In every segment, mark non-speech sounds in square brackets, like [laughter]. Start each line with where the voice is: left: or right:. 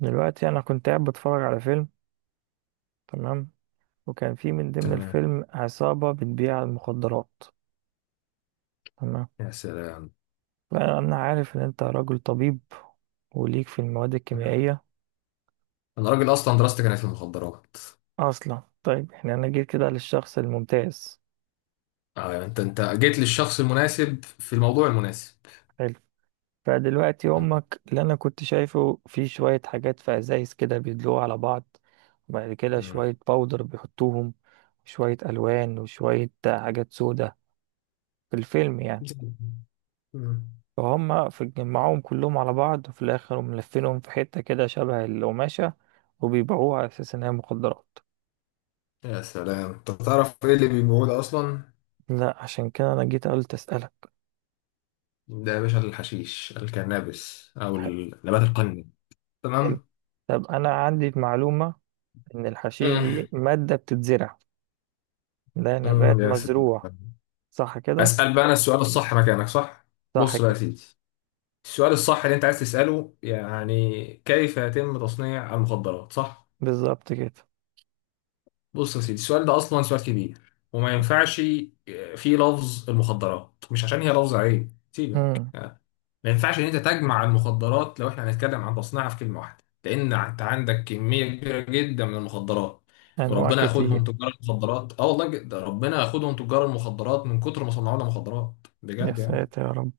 right: دلوقتي انا كنت قاعد بتفرج على فيلم. تمام. وكان في من ضمن
left: تمام.
right: الفيلم عصابة بتبيع المخدرات. تمام.
left: يا سلام،
right: فانا عارف ان انت راجل طبيب وليك في المواد الكيميائية.
left: انا راجل اصلا دراستي كانت في المخدرات.
right: اصلا طيب احنا انا جيت كده للشخص الممتاز.
left: اه انت جيت للشخص المناسب في الموضوع المناسب.
right: حلو. فدلوقتي
left: مم.
right: امك اللي انا كنت شايفه في شوية حاجات في ازايز كده بيدلوها على بعض. وبعد كده
left: مم.
right: شوية باودر بيحطوهم. وشوية الوان وشوية حاجات سودة، في الفيلم يعني.
left: مم.
right: فهم في جمعوهم كلهم على بعض وفي الآخر ملفينهم في حتة كده شبه القماشة، وبيبيعوها على أساس إن هي مخدرات.
left: يا سلام، انت تعرف ايه اللي بيبيعوه ده اصلا؟
right: لا عشان كده أنا جيت قلت أسألك.
left: ده يا باشا الحشيش، الكنابس او
right: [laughs]
left: النبات القني.
right: حلو.
left: تمام.
right: طب أنا عندي معلومة إن الحشيش
left: مم.
right: دي مادة بتتزرع، ده
left: مم.
right: نبات
left: يا سلام.
right: مزروع. صح كده؟
left: اسال بقى، انا السؤال الصح مكانك صح.
right: صح
left: بص بقى يا
right: كده.
left: سيدي، السؤال الصح اللي انت عايز تساله يعني كيف يتم تصنيع المخدرات، صح.
right: بالظبط كده.
left: بص يا سيدي، السؤال ده اصلا سؤال كبير، وما ينفعش فيه لفظ المخدرات، مش عشان هي لفظ عيب سيبك.
right: مم.
left: ما ينفعش ان انت تجمع المخدرات لو احنا هنتكلم عن تصنيعها في كلمه واحده، لان انت عندك كميه كبيره جدا من المخدرات.
right: أنواع
left: وربنا
right: كتير.
left: ياخدهم تجار المخدرات، اه والله ربنا ياخدهم تجار المخدرات من كتر ما صنعوا لنا مخدرات،
right: يا
left: بجد يعني.
right: ساتر يا رب.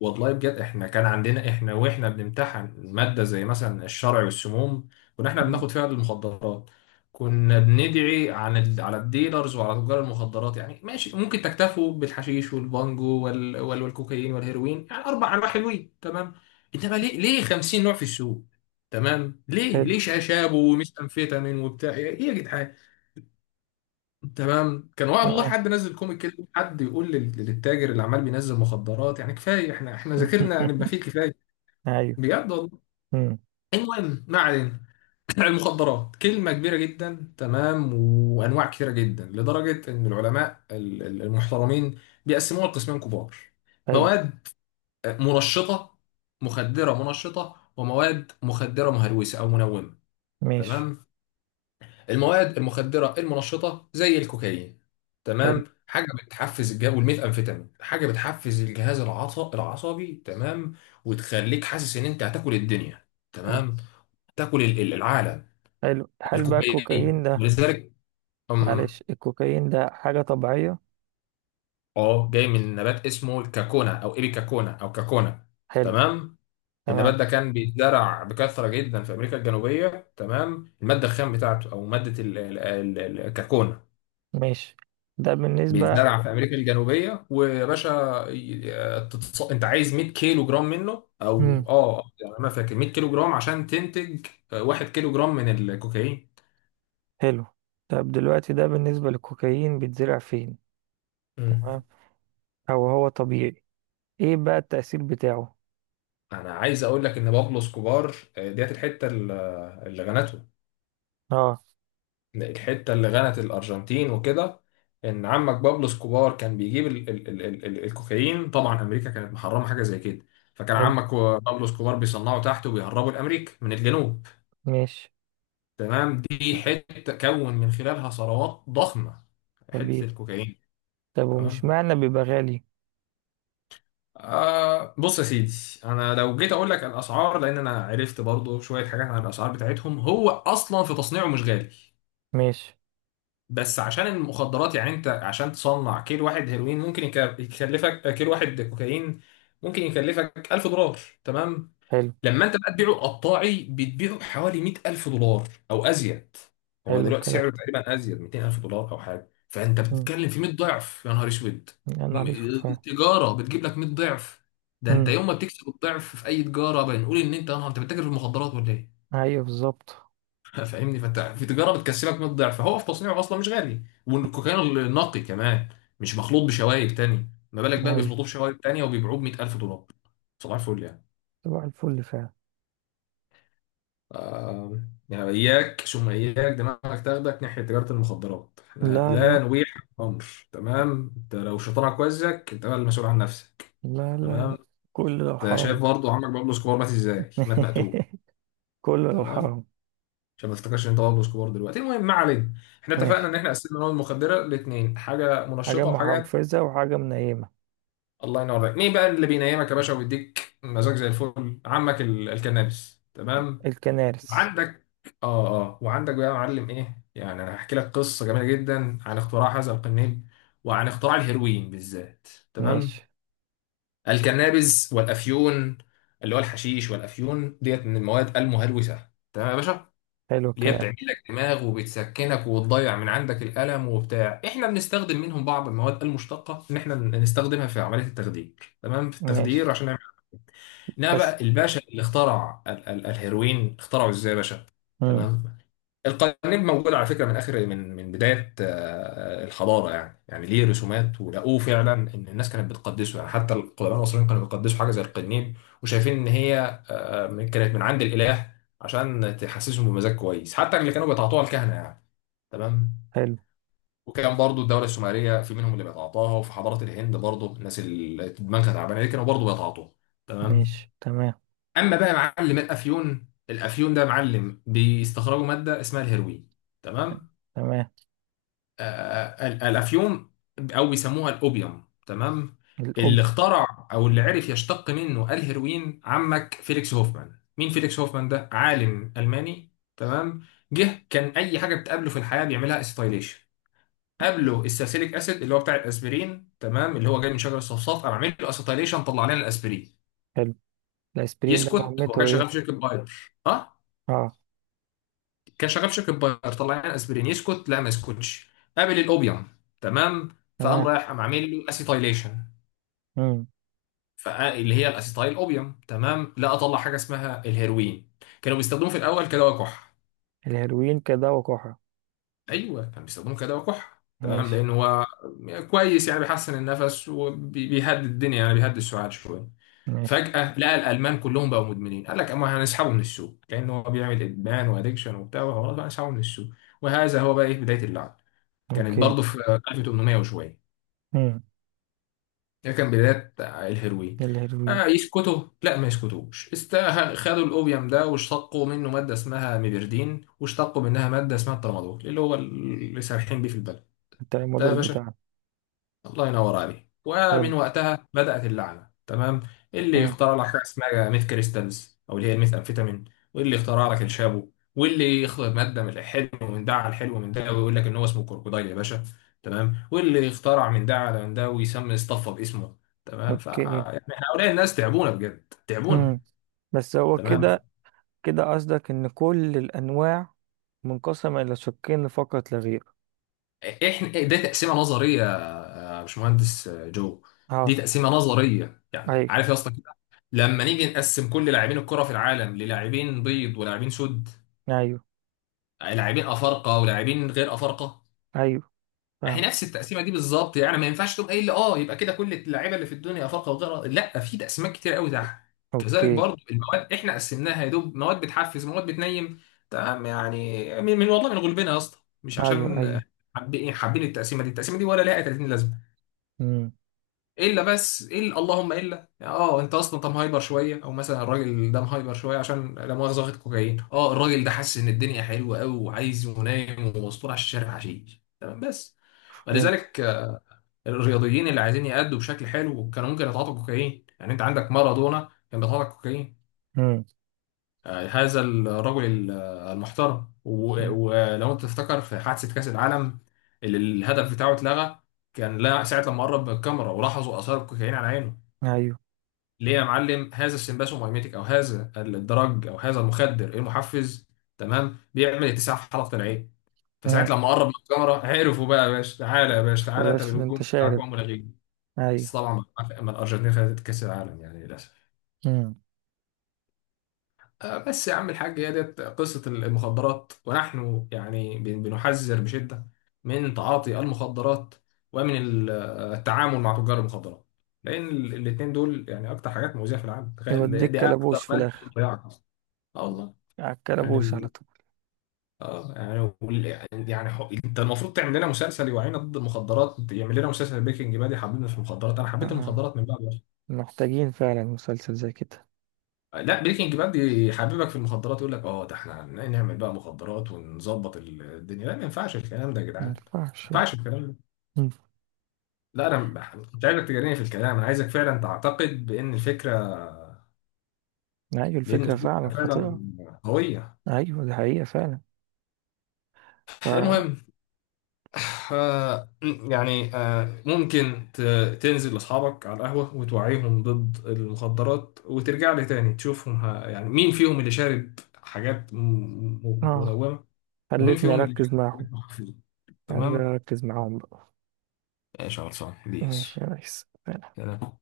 left: والله بجد احنا كان عندنا احنا واحنا بنمتحن مادة زي مثلا الشرع والسموم، كنا احنا
right: مم.
left: بناخد فيها المخدرات. كنا بندعي عن على الديلرز وعلى تجار المخدرات، يعني ماشي ممكن تكتفوا بالحشيش والبانجو والكوكايين والهيروين، يعني اربع انواع حلوين، تمام. انما ليه ليه 50 نوع في السوق؟ تمام، ليه
right: حلو.
left: ليه شاشاب ومش امفيتامين وبتاع ايه يا جدعان؟ تمام، كان والله
right: تمام.
left: حد نزل كوميك كده، حد يقول للتاجر اللي عمال بينزل مخدرات، يعني كفايه احنا ذاكرنا، يعني ما
right: [laughs]
left: فيه كفايه.
right: أيوه.
left: بجد والله.
right: مم.
left: المهم ما علينا. [laughs] [clears throat] المخدرات كلمه كبيره جدا تمام، وانواع كثيره جدا لدرجه ان العلماء المحترمين بيقسموها لقسمين كبار.
right: حلو.
left: مواد مرشطه مخدره منشطه، ومواد مخدره مهلوسه او منومه.
right: ماشي.
left: تمام. المواد المخدره المنشطه زي الكوكايين،
right: حلو.
left: تمام، حاجه بتحفز الجهاز، والميثامفيتامين حاجه بتحفز الجهاز العصبي، تمام، وتخليك حاسس ان انت هتاكل الدنيا.
right: طب.
left: تمام، تاكل العالم.
right: حلو، هل بقى
left: الكوكايين،
right: الكوكايين ده،
left: ولذلك أم-
right: معلش الكوكايين ده حاجة طبيعية؟
left: اه جاي من نبات اسمه الكاكونا او ايبيكاكونا او كاكونا.
right: حلو.
left: تمام. النبات
right: تمام.
left: ده كان بيتزرع بكثره جدا في امريكا الجنوبيه، تمام، الماده الخام بتاعته او ماده الكاكونا
right: ماشي. ده بالنسبة،
left: بيتزرع في امريكا الجنوبيه. ويا باشا، انت عايز 100 كيلو جرام منه، او
right: مم.
left: اه يعني ما فاكر، 100 كيلو جرام عشان تنتج 1 كيلو جرام من الكوكايين.
right: حلو، طب دلوقتي ده بالنسبة للكوكايين، بيتزرع فين؟
left: مم.
right: تمام. أو هو طبيعي؟ ايه بقى التأثير بتاعه؟
left: انا عايز اقول لك ان بابلو اسكوبار، ديت الحته اللي غنته،
right: اه.
left: الحته اللي غنت الارجنتين وكده، ان عمك بابلو اسكوبار كان بيجيب ال الكوكايين. طبعا امريكا كانت محرمه حاجه زي كده، فكان
right: حلو.
left: عمك بابلو اسكوبار بيصنعوا تحت وبيهربوا لامريكا من الجنوب.
right: ماشي.
left: تمام، دي حته كون من خلالها ثروات ضخمه، حته
right: طبيعي.
left: الكوكايين.
right: طب ومش
left: تمام.
right: معنى بيبقى غالي؟
left: آه بص يا سيدي، انا لو جيت اقول لك الاسعار، لان انا عرفت برضو شويه حاجات عن الاسعار بتاعتهم، هو اصلا في تصنيعه مش غالي،
right: ماشي.
left: بس عشان المخدرات يعني. انت عشان تصنع كيلو واحد هيروين ممكن يكلفك، كيلو واحد كوكايين ممكن يكلفك $1000. تمام.
right: حلو.
left: لما انت بقى تبيعه قطاعي بتبيعه بحوالي $100000 او ازيد. هو
right: حلو
left: دلوقتي
right: الكلام.
left: سعره تقريبا ازيد $200000 او حاجه، فانت
right: مم.
left: بتتكلم في 100 ضعف، يا نهار اسود.
right: يا
left: م-
right: نهار اسود فعلا.
left: التجاره بتجيب لك 100 ضعف؟ ده انت
right: مم.
left: يوم ما بتكسب الضعف في اي تجاره بنقول ان انت يا نهار انت بتتاجر في المخدرات ولا ايه؟
right: ايوه بالظبط.
left: [laughs] فاهمني؟ فانت في تجاره بتكسبك 100 ضعف، فهو في تصنيعه اصلا مش غالي، والكوكايين النقي كمان مش مخلوط بشوائب تاني، ما بالك بقى
right: ايوه
left: بيخلطوه بشوائب تانيه وبيبيعوه ب $100000؟ صباح الفل يعني.
right: طبعا الفل فعلا.
left: آه، يعني إياك ثم إياك دماغك تاخدك ناحية تجارة المخدرات. إحنا
right: لا
left: لا
right: لا.
left: نبيح أمر. تمام، أنت لو شيطانك وزك أنت بقى المسؤول عن نفسك،
right: لا لا لا.
left: تمام.
right: كله لو
left: أنت
right: حرام.
left: شايف برضه عمك بابلو اسكوبار مات إزاي؟ مات مقتول،
right: [laughs] كله لو
left: تمام،
right: حرام.
left: عشان ما تفتكرش إن أنت بابلو اسكوبار دلوقتي. المهم ما علينا. إحنا اتفقنا
right: ماشي.
left: إن إحنا قسمنا المواد المخدرة لاتنين، حاجة
right: حاجة
left: منشطة وحاجة.
right: محفزة وحاجة منيمة.
left: الله ينور عليك. مين بقى اللي بينيمك يا باشا ويديك مزاج زي الفل؟ عمك الكنابس، تمام،
right: الكنارس.
left: عندك. اه اه، وعندك بقى يا معلم ايه، يعني انا هحكي لك قصه جميله جدا عن اختراع هذا القنيل، وعن اختراع الهيروين بالذات. تمام.
right: ماشي.
left: الكنابز والافيون، اللي هو الحشيش والافيون، ديت من المواد المهلوسه تمام يا باشا،
right: حلو
left: اللي هي
right: الكلام.
left: بتعمل لك دماغ وبتسكنك وبتضيع من عندك الالم وبتاع. احنا بنستخدم منهم بعض المواد المشتقه ان احنا نستخدمها في عمليه التخدير، تمام، في التخدير
right: ماشي.
left: عشان نعمل. انما
right: بس.
left: بقى الباشا اللي اخترع ال الهيروين اخترعه ازاي يا باشا.
right: مم.
left: تمام. القليب موجود على فكرة من آخر من من بداية الحضارة يعني، يعني ليه رسومات ولقوه فعلا إن الناس كانت بتقدسه، يعني حتى القدماء المصريين كانوا بيقدسوا حاجة زي القنيب، وشايفين إن هي كانت من عند الإله عشان تحسسهم بمزاج كويس، حتى اللي كانوا بيتعاطوها الكهنة يعني. تمام.
right: حلو.
left: وكان برضو الدولة السومرية في منهم اللي بيتعاطاها، وفي حضارة الهند برضو الناس اللي دماغها تعبانة دي كانوا برضو بيتعاطوها، تمام.
right: ماشي تمام.
left: أما بقى معلم الأفيون، الأفيون ده معلم بيستخرجوا مادة اسمها الهيروين، تمام.
right: تمام.
left: الافيون او بيسموها الاوبيوم، تمام. اللي
right: الأوبيا.
left: اخترع او اللي عرف يشتق منه الهيروين عمك فيليكس هوفمان. مين فيليكس هوفمان ده؟ عالم الماني، تمام. جه كان اي حاجه بتقابله في الحياه بيعملها اسيتايليشن. قابله الساسيليك اسيد اللي هو بتاع الاسبرين، تمام، اللي هو جاي من شجر الصفصاف، انا عامل له اسيتايليشن، طلع لنا الاسبرين.
right: حلو. الأسبرين ده
left: يسكت؟ هو
right: مهمته
left: كان
right: إيه؟
left: شغال في شركه باير، اه.
right: أه.
left: كان شغال في شركه باير، طلعنا اسبرين، يسكت؟ لا ما يسكتش. قابل الاوبيوم، تمام، فقام
right: تمام.
left: رايح قام عامل له اسيتايليشن،
right: مم.
left: اللي هي الاسيتايل اوبيوم، تمام، لا اطلع حاجه اسمها الهيروين. كانوا بيستخدموه في الاول كدواء كح.
right: الهيروين كدواء كحة؟
left: ايوه كانوا بيستخدموه كدواء كح، تمام،
right: ماشي.
left: لان هو كويس يعني، بيحسن النفس وبيهدي الدنيا يعني، بيهدي السعال شويه.
right: ماشي.
left: فجاه لقى الالمان كلهم بقوا مدمنين. قال لك اما هنسحبه من السوق، كانه هو بيعمل ادمان وادكشن وبتاع وحوارات، هنسحبه من السوق. وهذا هو بقى ايه بدايه اللعب، كانت
right: أوكي.
left: برضه في 1800 وشويه،
right: مم.
left: ده كان بدايه الهيروين.
right: الهيروين.
left: آه يسكتوا؟ لا ما يسكتوش استاهل. خدوا الاوبيوم ده واشتقوا منه ماده اسمها ميبردين، واشتقوا منها ماده اسمها الترامادول، اللي هو اللي سارحين بيه في البلد
right: بتاع
left: ده
right: الموديل
left: يا باشا.
right: بتاعنا.
left: الله ينور عليك.
right: حلو.
left: ومن وقتها بدأت اللعنة، تمام. اللي
right: أه.
left: يخترع لك حاجة اسمها ميث كريستالز، أو اللي هي الميث أمفيتامين، واللي يخترع لك الشابو، واللي يخلط مادة من الحلو من ده على الحلو من ده ويقول لك إن هو اسمه كروكودايل يا باشا، تمام، واللي يخترع من ده على من ده ويسمي اصطفى باسمه، تمام، ف
right: أوكي.
left: يعني هؤلاء الناس تعبونا بجد، تعبونا.
right: مم. بس هو
left: تمام.
right: كده؟ كده قصدك إن كل الأنواع منقسمة إلى شقين فقط لا غير؟
left: احنا ده تقسيمه نظريه يا باشمهندس جو،
right: أه.
left: دي تقسيمه نظريه يعني،
right: أيوه.
left: عارف يا اسطى كده؟ لما نيجي نقسم كل لاعبين الكره في العالم للاعبين بيض ولاعبين سود،
right: أيوه
left: لاعبين افارقه ولاعبين غير افارقه،
right: ايوه
left: هي
right: فاهم.
left: نفس التقسيمه دي بالظبط. يعني ما ينفعش تقوم قايل لي اه يبقى كده كل اللعيبه اللي في الدنيا افارقه وغيرها، لا، في تقسيمات كتير قوي تحت. كذلك
right: اوكي.
left: برضو المواد احنا قسمناها يا دوب، مواد بتحفز مواد بتنيم، تمام، يعني من من والله من غلبنا يا اسطى، مش
right: ايوه
left: عشان
right: ايوه
left: حابين التقسيمه دي ولا لها 30 لازمه.
right: امم.
left: الا بس الا اللهم الا، يعني اه انت اصلا طب هايبر شويه، او مثلا الراجل ده مهايبر شويه عشان لا مؤاخذه واخد كوكايين، اه الراجل ده حاسس ان الدنيا حلوه قوي وعايز ينام ومسطول على الشارع حشيش، تمام، بس.
right: فهمت.
left: ولذلك الرياضيين اللي عايزين يأدوا بشكل حلو كانوا ممكن يتعاطوا كوكايين، يعني انت عندك مارادونا كان بيتعاطى كوكايين.
right: امم.
left: هذا الرجل المحترم،
right: أمم.
left: ولو انت تفتكر في حادثه كاس العالم اللي الهدف بتاعه اتلغى، كان لا ساعه لما قرب من الكاميرا ولاحظوا اثار الكوكايين على عينه.
right: ايوه.
left: ليه يا معلم؟ هذا السمباس مايميتيك او هذا الدرج او هذا المخدر، إيه المحفز، تمام، بيعمل اتساع في حلقه العين، فساعات
right: امم.
left: لما قرب من الكاميرا عرفوا. بقى يا باشا تعالى يا باشا تعالى انت
right: فبس انت
left: بالهجوم بتاعك
right: شارب.
left: وهم لاغيين. بس
right: ايوه.
left: طبعا ما الارجنتين خدت كاس العالم يعني، للاسف.
right: امم.
left: بس يا عم الحاج، هي ديت قصه المخدرات، ونحن يعني بنحذر بشده من تعاطي المخدرات، ومن التعامل مع تجار المخدرات، لان الاثنين دول يعني اكتر حاجات مؤذيه في العالم. تخيل،
right: يوديك
left: دي اكتر
right: كلبوش في
left: ماده
right: الاخر.
left: بتضيعك. اه والله.
right: على
left: يعني
right: الكلبوش على طول.
left: اه يعني وال- يعني انت المفروض تعمل لنا مسلسل يوعينا ضد المخدرات. يعمل لنا مسلسل بريكنج باد يحببنا في المخدرات، انا حبيت
right: آه.
left: المخدرات من بعد بس.
right: محتاجين فعلا مسلسل زي كده.
left: لا، بريكنج باد يحببك في المخدرات، يقول لك اه ده احنا نعمل بقى مخدرات ونظبط الدنيا، لا ما ينفعش الكلام ده يا
right: ما
left: جدعان، ما
right: ينفعش.
left: ينفعش الكلام ده.
right: أمم.
left: لا انا مش عايزك تجاريني في الكلام، انا عايزك فعلا تعتقد بان الفكره،
right: ايوه
left: بان
right: الفكره فعلا
left: الفكره فعلا
right: خطيره.
left: قويه.
right: ايوه دي حقيقه فعلا. ف،
left: المهم، يعني ممكن تنزل لأصحابك على القهوة وتوعيهم ضد المخدرات، وترجع لي تاني تشوفهم، يعني مين فيهم اللي شارب حاجات
right: اه
left: منومة، ومين
right: خلتني
left: فيهم اللي
right: اركز
left: شارب
right: معاهم.
left: حاجات مخفية.
right: انا
left: تمام.
right: اركز معاهم بقى.
left: ايش خلصان بيس.
right: ماشي يا ريس.
left: سلام.